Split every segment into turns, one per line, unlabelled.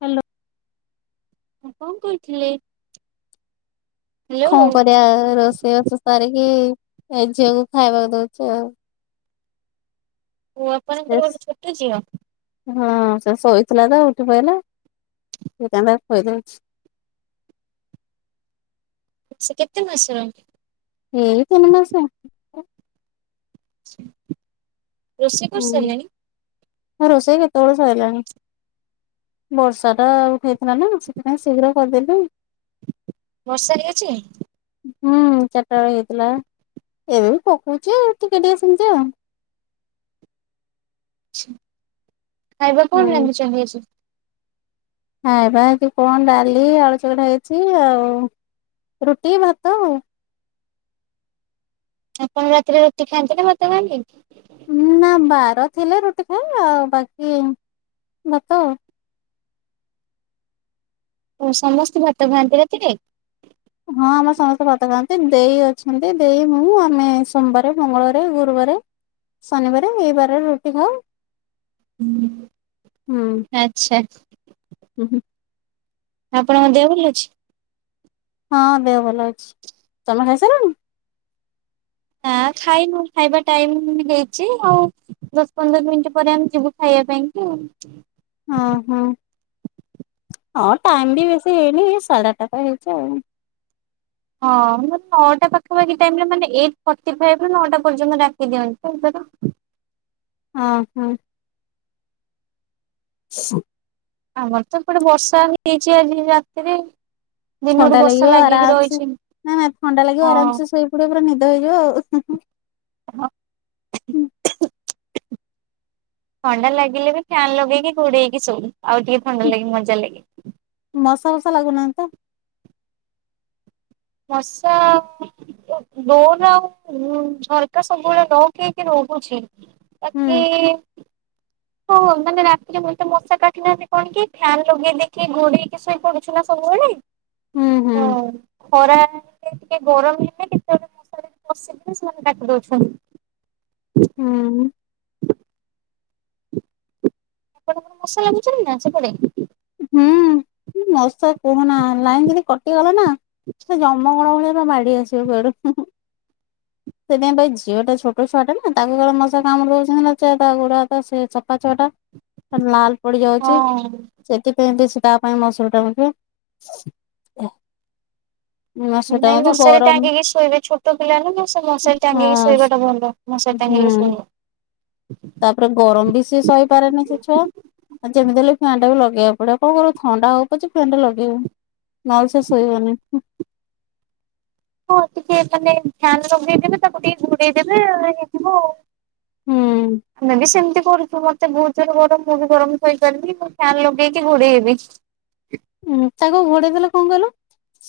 Hello.
କଅଁ କହିଥିଲେ?
ଖଁ କରିବାଆ ରୋଷେଇ ବାସ ସାରିକି ଏ ଝିଅକୁ ଖାଇବାକୁ ଦଉଚି ଆଉ।
ପୁଅପରେ
ସେ
ଆପଣଙ୍କର ଗୋଟେ ଛୋଟ ଝିଅ?
ହଁ ସେ ଶୋଇଥିଲା ତ ଉଠି ପଇଲା ସେଇଥପାଇଁ ତାକୁ ଖୋଇ ଦଉଚ୍ଚି।
ସେ କେତେ ମାସ
ଏଇ ତନ ମାସ।
ରୋଷେଇ କରି ସାରିଲେଣି।
ମୋ ରୋଷେଇ କେତେବେଳୁ ସାରିଲାଣି। ବର୍ଷା ଟା ଉଠଇଥିଲା ନା ସେଥିପାଇଁ ଶୀଘ୍ର କରିଦେଲୁ।
ବର୍ଷା ଟିକେ ଅଛି।
ହୁଁ ଚାରିଟା ବେଳଳେ ହେଇଥିଲା ଏବେ ବି ପକଉଚି ଆଉ ଟିକେ ଟିକେ ସେମିତି ଆଉ।
ଖାଇବାର କଣ
ହୁଁ।
ଲାଗୁଚ ହୋଇଛି।
ଖାଇବା କି କଣ ଡାଲି ଆଳୁଚକଟା ହେଇଛି ଆଉ ରୁଟି ଭାତ ଆଉ।
ଆପଣ ରାତିରେ ରୁଟି ଖାଆନ୍ତି ନା ଭାତ ଖାଁ ନ୍ତି?
ନା ବାର ଥିଲେ ରୁଟି ଖାଏ ଆଉ ବାକି ଭାତ।
ଓ ସମସ୍ତେ ଭାତ ଖାଆନ୍ତି ରାତି ରେ?
ହଁ ଆମର ସମସ୍ତେ ଭାତ ଖାଆନ୍ତି ଦେଇ ଅଛନ୍ତି ଦେଇ ମୁଁ ଆମେ ସୋମବାରେ ମଙ୍ଗଳବାରେ ଗୁରୁବାରେ ଶନିବାରେ ଏଇ ବାରରେ ରୁଟି ଖାଉ।
ହୁଁ
ହୁଁ
ଆଚ୍ଛା।
ହୁଁ ହୁଁ।
ଆପଣଙ୍କ ଦେହ ଭଲ ଅଛି?
ହଁ ଦେହ ଭଲ ଅଛି, ତମେ ଖାଇସାରିଲଣି?
ନାଁ ଖାଇନୁ ଖାଇବା ଟାଇମ ହେଇଛି ଆଉ। ଦଶ ପନ୍ଦର ମିନିଟି ପରେ ଆମେ ଯିବୁ ଖାଇବା ପାଇଁ କି ଆଉ।
ହଁ ହଁ ହଁ ଟାଇମ ବି ବେଶୀ ହେଇନି ଏଇ ସାଢେ ଆଠଟା ତ ହେଇଛି ଆଉ।
ହଁ ମାନେ ନଅଟା ପାଖାପାଖି ଟାଇମରେ ମାନେ ଏଇଟଫଟିଫାଇଭ ରୁ ନଅଟା ପର୍ଯ୍ୟନ୍ତ ଡାକିଦିଅନ୍ତି
ଅ ହଁ। [unintelligible]
ଆମର ତ ଏପଟେ ବର୍ଷା ହେଯାଇଛି ଆଜି ରାତିରେ ଦିନରୁ
ଥଣ୍ଡା
ବର୍ଷା
ଲାଗିବ
ଲାଗିକି
ଆରାମସେ
ରହିଛି
ନା ନା ଥଣ୍ଡା ଲାଗିବ
ହଁ।
ଆରାମସେ ଶୋଇପଡିବ ପୁରା ନିଦ ହେଇଯିବ ଆଉ
ହଁ ଥଣ୍ଡା ଲାଗିଲେ ବି ଫ୍ୟାନ୍ ଲଗେଇକି ଘୋଡେଇକି ଶୋଉ ଆଉ ଟିକେ ଥଣ୍ଡା ଲାଗେ ମଜା ଲାଗେ।
ମଶା ବସା ଲାଗୁନାହାନ୍ତି ତ?
ମସା ଡୋର ଆଉ ଉଁ ଝରକା ସବୁବେଳେ ଲକ ହେଇକି ରହୁଛି
ହୁଁ
ବାକି ହଁ ହଁ ମାନେ ରାତିରେ ମତେ ମଶା କାଟୁନାହାଁନ୍ତି କଣକି ଫ୍ୟାନ୍ ଲଗେଇଦେଇକି ଘୋଡ଼େଇକି ସୋଇ ପଡୁଛୁ ନା ସବୁବେଳେ
ହୁଁ ହୁଁ
ହଁ। ଖରା ହେଲେ ଟିକେ ଗରମ ହେଲେ କେତେବେଳେ ମସାରିରେ ପଶିକିରି ସେମାନେ କାଟି ଦଉଛନ୍ତି।
ହୁଁ।
[inaudible] ଆପଣଙ୍କର ମସା ଲାଗୁଛନ୍ତି ନା ସେପଟେ?
ହୁଁ କି ମଶା କୁହନା ଲାଇନ ଯଦି କଟିଗଲା ନା
[inaudible]
ସେ ଜମଗଣ ଭଳିଆ ପା ମାଡି ଆସିବେ କୁଆଡୁ ସେଇଥିପାଇଁ ତ ଏଇ ଝିଅ ଟା ଛୋଟ ଛୁଆଟା ନା ତାକୁ କାଳେ ମଶା କାମୁଡି ଦଉଛନ୍ତି ନା ସେ ତା ଗୋଡା ହାତ ସେ ଛୋଟ ଛୁଆଟା। ଖାଲି ଲାଲ ପଡି ଯାଉଛି।
ହଁ।
ସେଥିପାଇଁ ସେ ତା ପାଇଁ ମସୁରି ଟାଣୁଚୁ।
ନାଇଁ ମଶାରି
ଗରମ
ଟାଙ୍ଗିକି ଶୋଇବେ ଛୋଟ ଛୋଟ ପିଲାଟାନା ସେ ମଶାରି ଟାଙ୍ଗିକି
ହଁ
ଶୋଇବାଟା ଭଲ ମଶାରୀ ଟାଙ୍ଗିକି
ହୁଁ
ଶୋଇବ।
ତାପରେ ଗରମ ବି ସେ ସହିପାରେନି ସେ ଛୁଆ। ହଁ ଯେମିତି ହେଲେ ଫ୍ୟାନଟାକୁ ବି ଲଗେଇବାକୁ ପଡିବ କଣ କରିବ ଥଣ୍ଡା ହଉ ପଛେ ଫ୍ୟାନଟା ଲଗେଇବ ନହେଲେ ସେ ଶୋଇବନି।
ହଁ ଟିକିଏ ମାନେ ଫ୍ୟାନ ଲଗେଇଦେଲେ ତାକୁ ଟିକେ ଘୋଡେଇଦେଲେ ହେଇଯିବ ଆଉ
ହୁଁ
ମାନେ ସେମିତି କରୁଛି ବା। ମତେ ବହୁତ ଯୋରରେ ଗରମ ମୁଁ ବି ଗରମ ଶଇପାରେନି ମୁଁ ଫ୍ୟାନ ଲଗେଇକି ଘୋଡେଇହେବି।
ଉୁଁ ତାକୁ ଘୋଡେଇ ଦେଲେ କଣ କହିଲ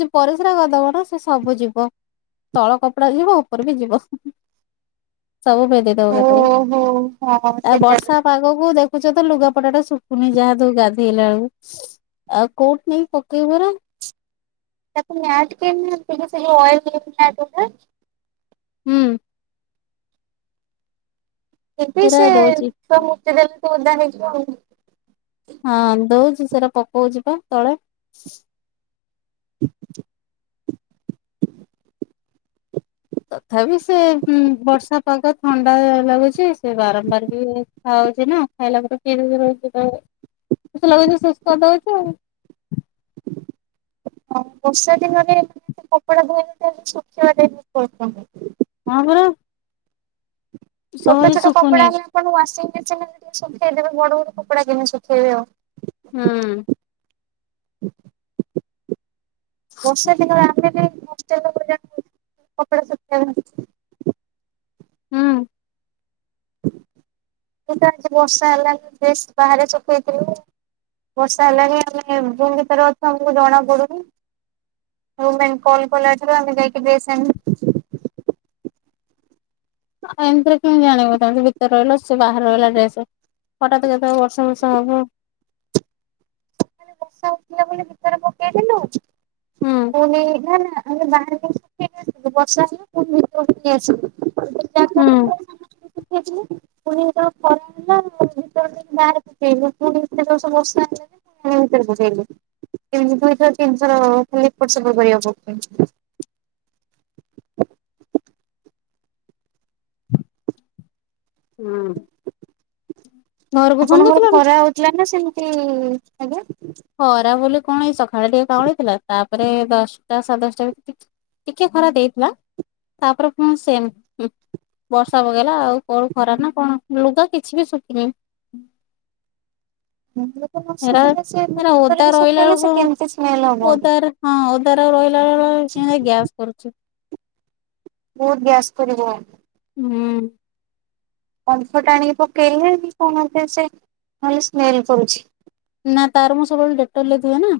ସେ ପରିସ୍ରା କରିଦବ ତ ସେ ସବୁ ଯିବ। ତଳ କପଡା ଯିବ ଉପର ବି ଯିବ ସବୁ ଭେଦି ଦବ ଏକାଥରେ
ଓହୋ ହଁ
ଆଉ
ସେଟା
ବର୍ଷା ପାଗକୁ ଦେଖୁଛ ତ ଲୁଗାପଟା ଟା ଶୁଖୁନି ଯାହା ତୁ ଗାଧେଇଲା ବେଳକୁ। ଆଉ କୋଉଠି ନେଇ ପକେଇବୁଏରା
ତାକୁ ମ୍ୟାଟ କିଣିଦିଅନ୍ତୁ ସେ ଯୋଉ ଅଏଲ ୱାଲା ମ୍ୟାଟ ରୁହେ
ହୁଁ।
କିନ୍ତୁ
ସେରା
ସେ
ଦଉଛି।
ତ ମୂତି ଦେଲେ ତ ଓଦା ହେଇଯିବ ଆଉ
ହଁ ଦଉଛି ସେଟା ପକଉଛି ପା ତଳେ।
[inaudible]
ତଥାପି ସେ ହୁଁ ବର୍ଷା ପାଗ ଥଣ୍ଡା ଲାଗୁଛି ସିଏ ବାରମ୍ବାର ବି ଉଠା ହଉଛି ନା। ଖାଇଲା ପରେ [unintelligible] ରହିଛି ତଳେ ମୋତେ ତ ଲାଗୁଚି ସୁସ୍ଥ ତ ଅଛି ଆଉ।
ହ ହଁ ବର୍ଷା ଦିନରେ ମାନେ ସେ କପଡା ଧୋଇଲେ ଟାଇମ୍ ଲାଗୁଚି ଶୁଖିବା ପାଇଁ ଟାଇମ୍ ବହୁତ୍ [unintelligible]
ହଁ ପରା।
ଛୋଟ
ସହଜେ
ଛୋଟ
ଶୁଖୁନି
କପଡ଼ାଗୁରା ଆପଣଙ୍କ ୱାସିଂଙ୍ଗ୍ ମେସିନରେ ନ ହେଲେ ଟିକେ ଶୁଖେଇଦେବେ। ବଡ଼ ବଡ଼ କପଡ଼ା କେମିତି ଶୁଖେଇବି ଆଉ?
ହୁଁ।
ବର୍ଷା ଦିନରେ ଆମେ ବି ହଷ୍ଟେଲ ଭଳିଆ [unintelligible] କପଡା ଶୁଖେଇବା ପାଇଁ [unintelligible]
ହୁଁ।
କିନ୍ତୁ ଆଜି ବର୍ଷା ହେଲାକୁ ଡ୍ରେସ୍ ବାହାରେ ଶୁଖେଇଥିଲୁ ଆଉ। ବର୍ଷା ହେଲାଣିି ଆମେ ରୁମ୍ ଭିତରେ ଅଛୁ ଆମକୁ ଜଣା ପଡୁନି ରୁମମେଟ୍ କଲ କଲା ଠାରୁ ଆମେ ଯାଇକି ଡ୍ରେସ୍ ଆଣିଲୁ।
ଆଉ ଏମିତିରେ କେମତି ଜାଣିବୁ ତମେ ସବୁ ଭିତରେ ରହିଲ ସେ ବାହାରେ ରହିଲା ଡ୍ରେସ୍ ହଠାତ୍ କେତେବେଳେ ବର୍ଷା ଫର୍ଷା ହବ
ମୁଁ ଖାଲି ବର୍ଷା ଉଠେଇବ ବୋଲି ଭିତରେ ପକେଇଦେଲୁ
ହୁଁ
ପୁଣି ନା ନା ଆମ ବାହାରେ ଯୋଉ ଶୁଖେଇକି ଆସିଥିଲୁ ବର୍ଷା ହେଲା ପୁଣି ଭିତରକୁ ନେଇ ଆସିଲୁ।
ହୁଁ
[unintelligible] ପୁଣି ତ ଖରା ହେଲା ଭିତରେ ନେଇକି ବାହାରେ ପକେଇଲୁ ପୁଣି ଏତେ ଜୋରସେ ବର୍ଷା ହେଲା ଯେ ପୁଣି ଥରେ ବୁଝେଇଲି ତିନିଥର [unintelligible] ତିନିଥର ଖାଲି ଏଇପଟ ସେପଟ କରିବାକୁ କହୁଛନ୍ତି।
ହୁଁ। ଘରକୁ ଫୋନ
ଆପଣଙ୍କର
କରିଥିଲ ନା?
ଖରା ହଉଥିଲା ନା ସେମିତି ଆଜ୍ଞା
ଖରା ବୋଲି କଣ ଏଇ ସଖାଳେ ଟିକେ କଅଁଳିଥିଲା ତା ତାପରେ ଦଶଟା ସାଢ଼େ ଦଶଟା ଭିତରେ ଟିକ୍ ଟିକେ ଖରା ଦେଇଥିଲା ତାପରେ ପୁଣ ସେମ୍ ହୁଁ ବର୍ଷା ପକେଇଲା ଆଉ କୋଉ ଖରା ନା କଣ ଲୁଗା କିଛି ବି ଶୁଖିନି।
ଏମିତିରେ ନ ଶୁଖିଲେ ସେ
ମାନେ
ରୁମ୍ ଭିତରେ
ଓଦା
ବି
ରହିଲା
ଶୁଖେଇଲେ ସେ କେମିତି ସ୍ମେଲ ହବ।
ବେଳକୁ ଓଦାରେ ହଁ ଓଦାରେ ଆଉ ରହିଲା [unintelligible] ମାନେ ଗ୍ୟାସ୍ କରୁଛି
ବହୁତ ଗ୍ୟାସ କରିବ।
ହୁଁ।
କମ୍ଫର୍ଟ ଆଣିକି ପକେଇଲେ ବି କଣ ଏମିତି ସେ ନ ହେଲେ ସ୍ମେଲ କରୁଛି।
ନା ତାର ମୁଁ ସବୁବେଳେ ଡେକ୍ଟଲ୍ ରେଧୁଏ ନା!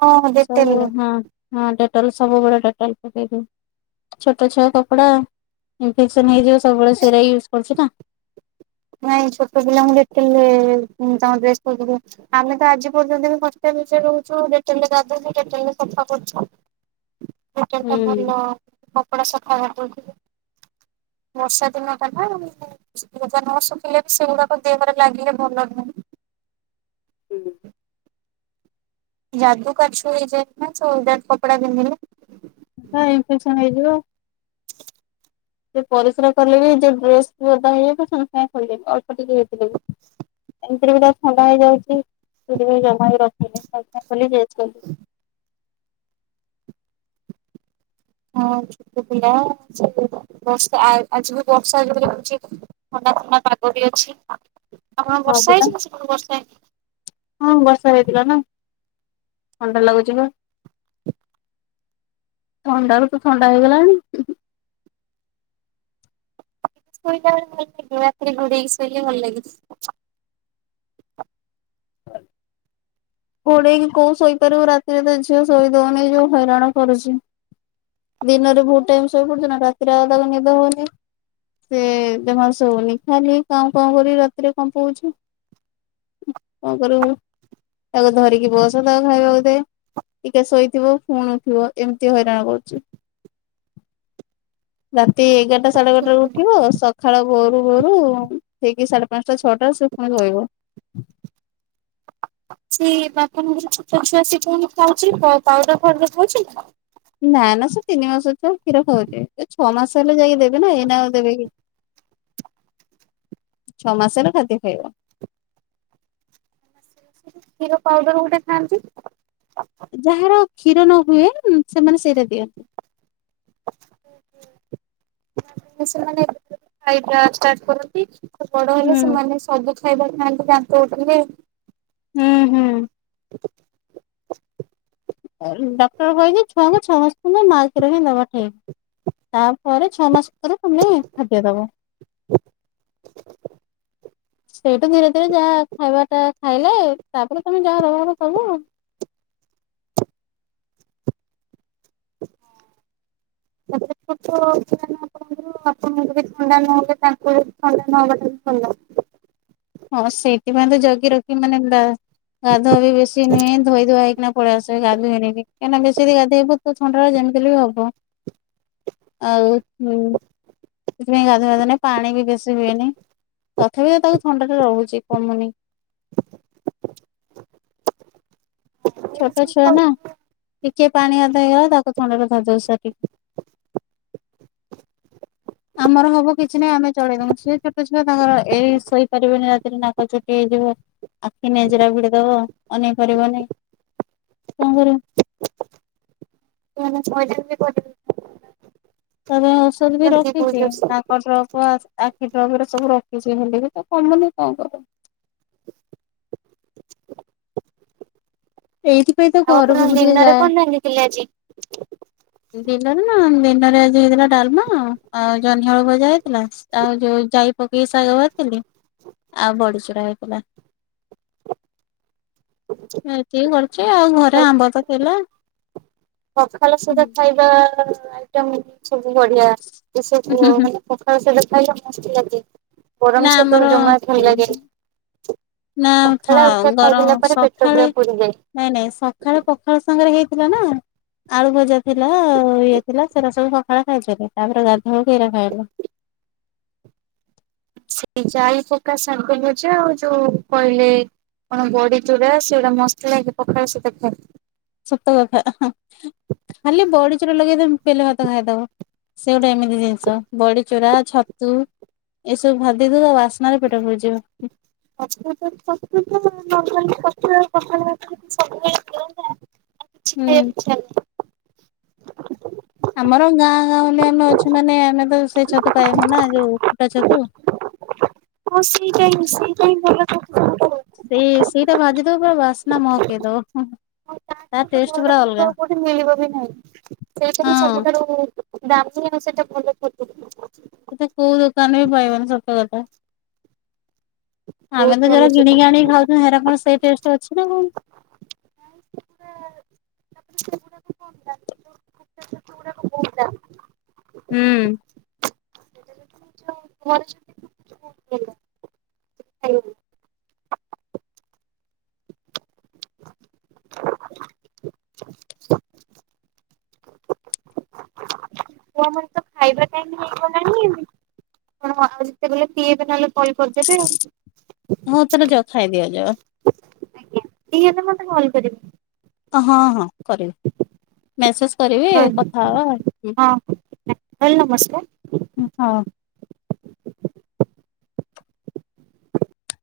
ହଁ ଡେଟେଲ
ସବୁ
ରେ
ହଁ। ହଁ ଡେକ୍ଟଲ୍ ସବୁବେଳେ ଡେକ୍ଟଲ୍ ପକେଇକି ଛୋଟ ଛୁଆ କପଡା ଇନଫେକ୍ସନ୍ ହେଇଯିବ ସବୁବେଳେ ସେଇରା ୟୁଜ୍ କରୁଛୁ ନା!
ନାଇଁ ଛୋଟ ପିଲାଙ୍କୁ ଡେଟଲ୍ ରେ ମୁଁ ତାଙ୍କର ଡ୍ରେସ୍ ପତ୍ର ଧୁଏ। ଆମେ ତ ଆଜି ପର୍ଯ୍ୟନ୍ତ ବି ହଷ୍ଟେଲ ଭିତରେ ରହୁଛୁ ଡେଟଲ୍ ରେ ଗାଧୋଉଚୁ ଡେଟଲ ରେ ସଫା କରୁଛୁ। ଡେଟଲ ଟା ଭଲ। କପଡା ସଫା କରି ଦଉଥିବେ ବର୍ଷା ଦିନ ଗଲା ଆଉ [unintelligible] [unintelligible] ନ ଶୁଖିଲେ ବି ସେଗୁଡାକ ଦେହରେ ଲାଗିଲେ ଭଲ ନୁହଁ।
ହୁଁ।
ଯାଦୁ କାଛୁ ହେଇଯାଏ ନା ସେ ଓଦା କପଡ଼ା ପିନ୍ଧିଲେ?
ହଁ ଇନ୍ଫେକ୍ସନ୍ ହେଇଯିବ। ସେ ପରିସ୍ରା କଲେ ବି ନିଜ ଡ୍ରେସ ପୁରା ଓଦା ହେଇଯାଇଥିବ ସେ ପୁଣି କଣ କରିବେ? ଅ [unintelligible] ସେରା ଥଣ୍ଡା ହେଇଯାଉଛି ସେଥିପାଇଁ ଜମାରୁ ରଖୁନି [unintelligible]
[inaudible] ହଁ ଛୋଟ ପିଲା ବର୍ଷା ଆଜି ବି ବର୍ଷା ଜୋରେ ହଉଛି ଥଣ୍ଡା ଥଣ୍ଡା ପାଗ ବି ଅଛି ଆପଣ
ହଁ
ବର୍ଷା
ପରା
ହେଇଛି ସେପଟେ ବର୍ଷା ହେଇନି?
ହଁ ବର୍ଷା ହେଇଥିଲା ନା ଥଣ୍ଡା ଲାଗୁଛି ବା। ଥଣ୍ଡା ରୁ ତ ଥଣ୍ଡା ହେଇଗଲାଣି।
ଶୋଇଲା ବଳେ ଭଲସେ [unintelligible] ରାତିରେ ଘୋଡ଼େଇକି ଶୋଇଲେ ଭଲ ଲାଗେ।
[inaudible] ଘୋଡ଼େଇକି କୋଉ ଶୋଇପାରିବୁ ରାତିରେ ତ ଝିଅ ଶୋଇ ଦଉନି ଯୋଉ ହଇରାଣ କରୁଛି ଦିନରେ ବହୁତ ଟାଇମ୍ ଶୋଇ ପଡ଼ୁଛି ନା ରାତିରେ ଆଉ ତାକୁ ନିଦ ହଉନି ସେ ଜମା ସଉନି ଖାଲି କାଉଁ କାଉଁ କରିକି ରାତିରେ କମ୍ପଉଛି। କ କରିବୁ ତାକୁ ଧରିକି ବସ ତାକୁ ଖାଇବାକୁ ଦେ ଟିକେ ଶୋଇଥିବ ପୁଣି ଉଠିବ ଏମିତି ହଇରାଣ କରୁଛି। ରାତି ଏଗାରଟା ସାଢ଼େ ଗୋଟାରୁ
ଲାଗେ।
ଉଠିବ ସଖାଳ ଭୋରୁ ଭୋରୁ ହେଇକି ସାଢ଼େ ପାଞ୍ଚଟା ଛ ଟା ରୁ ପୁଣି ସୋଇବ।
ସେ ବାପଣଙ୍କର ଛୋଟ ଛୁଆ ସିଏ କଣ ଖାଉଛି ପାଉଡର୍ ଫାଉଡର୍ ଖାଉଛି?
ନା ନା ସେ ତିନି ମାସ ଛୁଆ କ୍ଷୀର ଖାଉଛି ଏ ଛଅ ମାସ ହେଲେ ଯାଇକି ଦେବି ନା ଏଇନା ଆଉ ଦେବି କି
[inaudible]
ଛଅ ମାସରେ ଖାଦ୍ୟ ଖାଇବ।
କ୍ଷୀର ପାଉଡର ଗୋଟେ ଥାଆନ୍ତି?
ଯାହାର କ୍ଷୀର ନ ହୁଏ ସେମାନେ ସେଇଟା ଦିଅନ୍ତି।
ସେମାନେ ଖାଇବା ଷ୍ଟାର୍ଟ କରନ୍ତି ବଡ଼ ହେଲେ
ହୁଁ
ସେମାନେ ସବୁ ଖାଇବା ଖାଆନ୍ତି ଦାନ୍ତ ଉଠିଲେ।
ହୁଁ ହୁଁ। ଡକ୍ଟର କହିିଛି ଛୁଆଙ୍କୁ ଛ ମାସ ପର୍ଯ୍ୟନ୍ତ ମା କ୍ଷୀର ହିଁ ଦବା ଠିକ୍। ତାପରେ ଛଅ ମାସ ପରେ ତମେ ଖାଦ୍ୟ ଦବ। ସେଇଠୁ ଧୀରେ ଧୀରେ ଯାହା ଖାଇବାଟା ଖାଇଲେ ତାପରେ ତମେ ଯାହା ଦବା କଥା ଦବ ଆଉ।
ତାପରେ ଛୋଟ ଛୁଆ ନା ଆପଣଙ୍କୁ ଆପଣଙ୍କୁ ବି ଥଣ୍ଡା ନହେଲେ ତାଙ୍କୁ ବି ଥଣ୍ଡା ନହବାଟା ହିଁ ଭଲ।
ହଁ ସେଇଥିପାଇଁ ତ ଜଗି ରଖି ମାନେ ଗାଧ ବି ବେଶୀ ନୁହେଁ ଧୋଇ ଧୁଆ ହେଇକିନା ପଳେଇ ଆସିବେ ଗାଧୋଇନି କହିଁକି ନା ବେଶୀ ଯଦି ଗାଧୋଇବି ଥଣ୍ଡା ଯେମିତିହେଲେ ବି ହବ।
[inaudible]
ଆଉ ହୁ ସେଥିପାଇଁ ଗାଧୁଆ ଧୁଆ ନାହିଁ ପାଣି ବି ବେଶୀ ହୁଏନି ତଥାପି ତ ତାକୁ ଥଣ୍ଡାରେ ରହୁଛି କମୁନି ଛୋଟ ଛୁଆ ନା। ଟିକେ ପାଣି ହାତ ହେଇଗଲା ତାକୁ ଥଣ୍ଡା ଟା ଧରି ଦଉଛି [unintelligible] ଆମର ହବ କିଛି ନାହିଁ ଆମେ ଚଳେଇଦମୁ। ସିଏ ଛୋଟ ଛୁଆ ତାଙ୍କର ଏଇ ଶୋଇପାରିବେନି ରାତିରେ ନାକ ଚୁଟି ହେଇଯିବ। ଆଖି ନେଜେରା ଭିଡ଼ି ଦବ ଅନେଇ ପାରିବନି। କଣ କରିବୁ?
[unintelligible]
ତା ପାଇଁ ଔଷଧ ବି ରଖିଛି।
କରିବେ।
ନା କ ଡ୍ରପ ଆଖି ଡ୍ରପ ରା ସବୁ ରଖିଛି ହେଲେ ବି ତ କମୁନି କଣ କରିବା ଏଇଥିପାଇଁ ତ ଘରକୁ ବି ଟିକେ ଯାଏ
କହିଥିଲି ଆଜି।
ଦିନରେ ନା ଦିନରେ ଆଜି ହେଇଥିଲା ଡାଲମା ଆଉ ଜହ୍ନିଆଳୁ ଭଜା ହେଇଥିଲା। ଆଉ ଯୋଉ ଯାଇ ପକେଇକି ଶାଗ ଭାଜିଥିଲି ଆଉ ବଡ଼ି ଚୁରା ହେଇଥିଲା।
[inaudible]
ଏତିିକି କରୁଛି ଆଉ। ଘରେ ଆମ୍ବ ତ ଥିଲା
ପଖାଲ ସୁଧା ଖାଇବା ଆଇଟମ୍ ସବୁ ବଢ଼ିଆ। ଏ ସବୁ ମାନେ ପାଖାଳ ସହିତ ଖାଇଲେ ମସ୍ତ ଲାଗେ।
ନା
ଗରମ ସହିତ
ଆମର
ବି ଜମାର ଭଲ ଲାଗେନି।
ନା
ପଖାଳ
ଥାଉ
ହେରିକା
ଗରମ
ଖାଇଦେଲା ପରେ ପେଟ
ସକାଳେ
ପୁରା ପୁରିଯାଏ।
ନାଇଁ ନାଇଁ ସକାଳ ପଖାଳ ସାଙ୍ଗରେ ହେଇଥିଲା ନା। ଆଳୁ ଭଜା ଥିଲା ଇଏ ଥିଲା ସେଟା ସବୁ ସଖାଳେ ଖାଇଥିଲୁ। ତାପରେ ଗାଧୁଆ ପରେ ଏରା ଖାଇଥିଲେ
ଯାଇ ପକା ସାଗଭଜା ଆଉ ଯୋଉ କହିଲେ କଣ ବଡି ଚୁଡ଼ା ସେଗୁଡା ମସ୍ତ ଲାଗେ ପଖାଳ ସହିତ ଖାଇଲେ।
ସତକଥା। ଖାଲି ବଡିଚୁରା ଲଗେଇକି ବେଲେ ଭାତ ଖାଇଦବ। ସେ ଗୋଟେ ଏମିତି ଜିନିଷ ବଡି ଚୁରା ଛତୁ ଏସବୁ ଭାଜି ଦେଇଦବ ଆଉ ବାସ୍ନା ରେ ପେଟ ଫୁଡିଯିବ
ଆ ତ ପତ ତ ମଙ୍ଗଲି ପତ୍ର କଖ ସବୁ ହେଇ ଆ କିଛି ଖାଇବାକୁ
ହୁଁ
ଇଛା ହେଲାନି
ଆମର ଗାଁ ଗାଁ ବୁଲି ଆମେ ଅଛୁ ମାନେ ଆମେ ତ ସେଇ ଛତୁ ପାଇବୁ ନା ଯୋଉ ଫୁଟା ଛତୁ
ହଁ ସେଇଟାହିଁ ସେଇଟାହିଁ ଭଲ ଚତୁ
ସେଇ ସେଇଟା ଭାଜି ଦବ ପୁରା ବାସ୍ନା ମହକେଇ ଦବ
ଆଉ ତାଠାରୁ
ତା
ତ ଭଲ
ଟେଷ୍ଟ ପୁରା
ଛତୁ ଆଉ
ଅଲଗା
କୋଉଠି ମିଳିବ ବି ନାହିଁ ସେଇଟାହିଁ
ହଁ।
ସବୁଠାରୁ ଦାମି ଆଉ ସେଇଟା ଭଲ
କୋଉ ଦୋକାନରେ ବି ପାଇବନି ସତ କଥା ଆମେ ତ
ବହୁତ ଭଲ
ଯୋରା କିଣି
ସେଟା।
ଆଣିକି ଖାଉଛ ହେରା କଣ ସେଇ ଟେଷ୍ଟ ଅଛି ନା କଣ ହୁଁ
ଘର ଛୁଆମାନେ ତ ଖାଇବା ପାଇଁ ଟାଇମ୍ ହେଇଗଲାଣି ଆଣ ଯେତେବେଲେ ପିଇବେ ନହେଲେ କରି କରିଦେବେ ଆଉ
ହଁ ତାହା ହେଲେ ଯ ଖାଇଦିଅ ଯ
ଆଉ। ଫ୍ରି ହେଲେ ମତେ କଲ୍ କରିବି
ହଁ ହଁ କରିବି ମେସେଜ କରିବି
ହଁ
କଥା ହବା ହଁ
ହଁ ରହିଲି ନମସ୍କାର।
ହଁ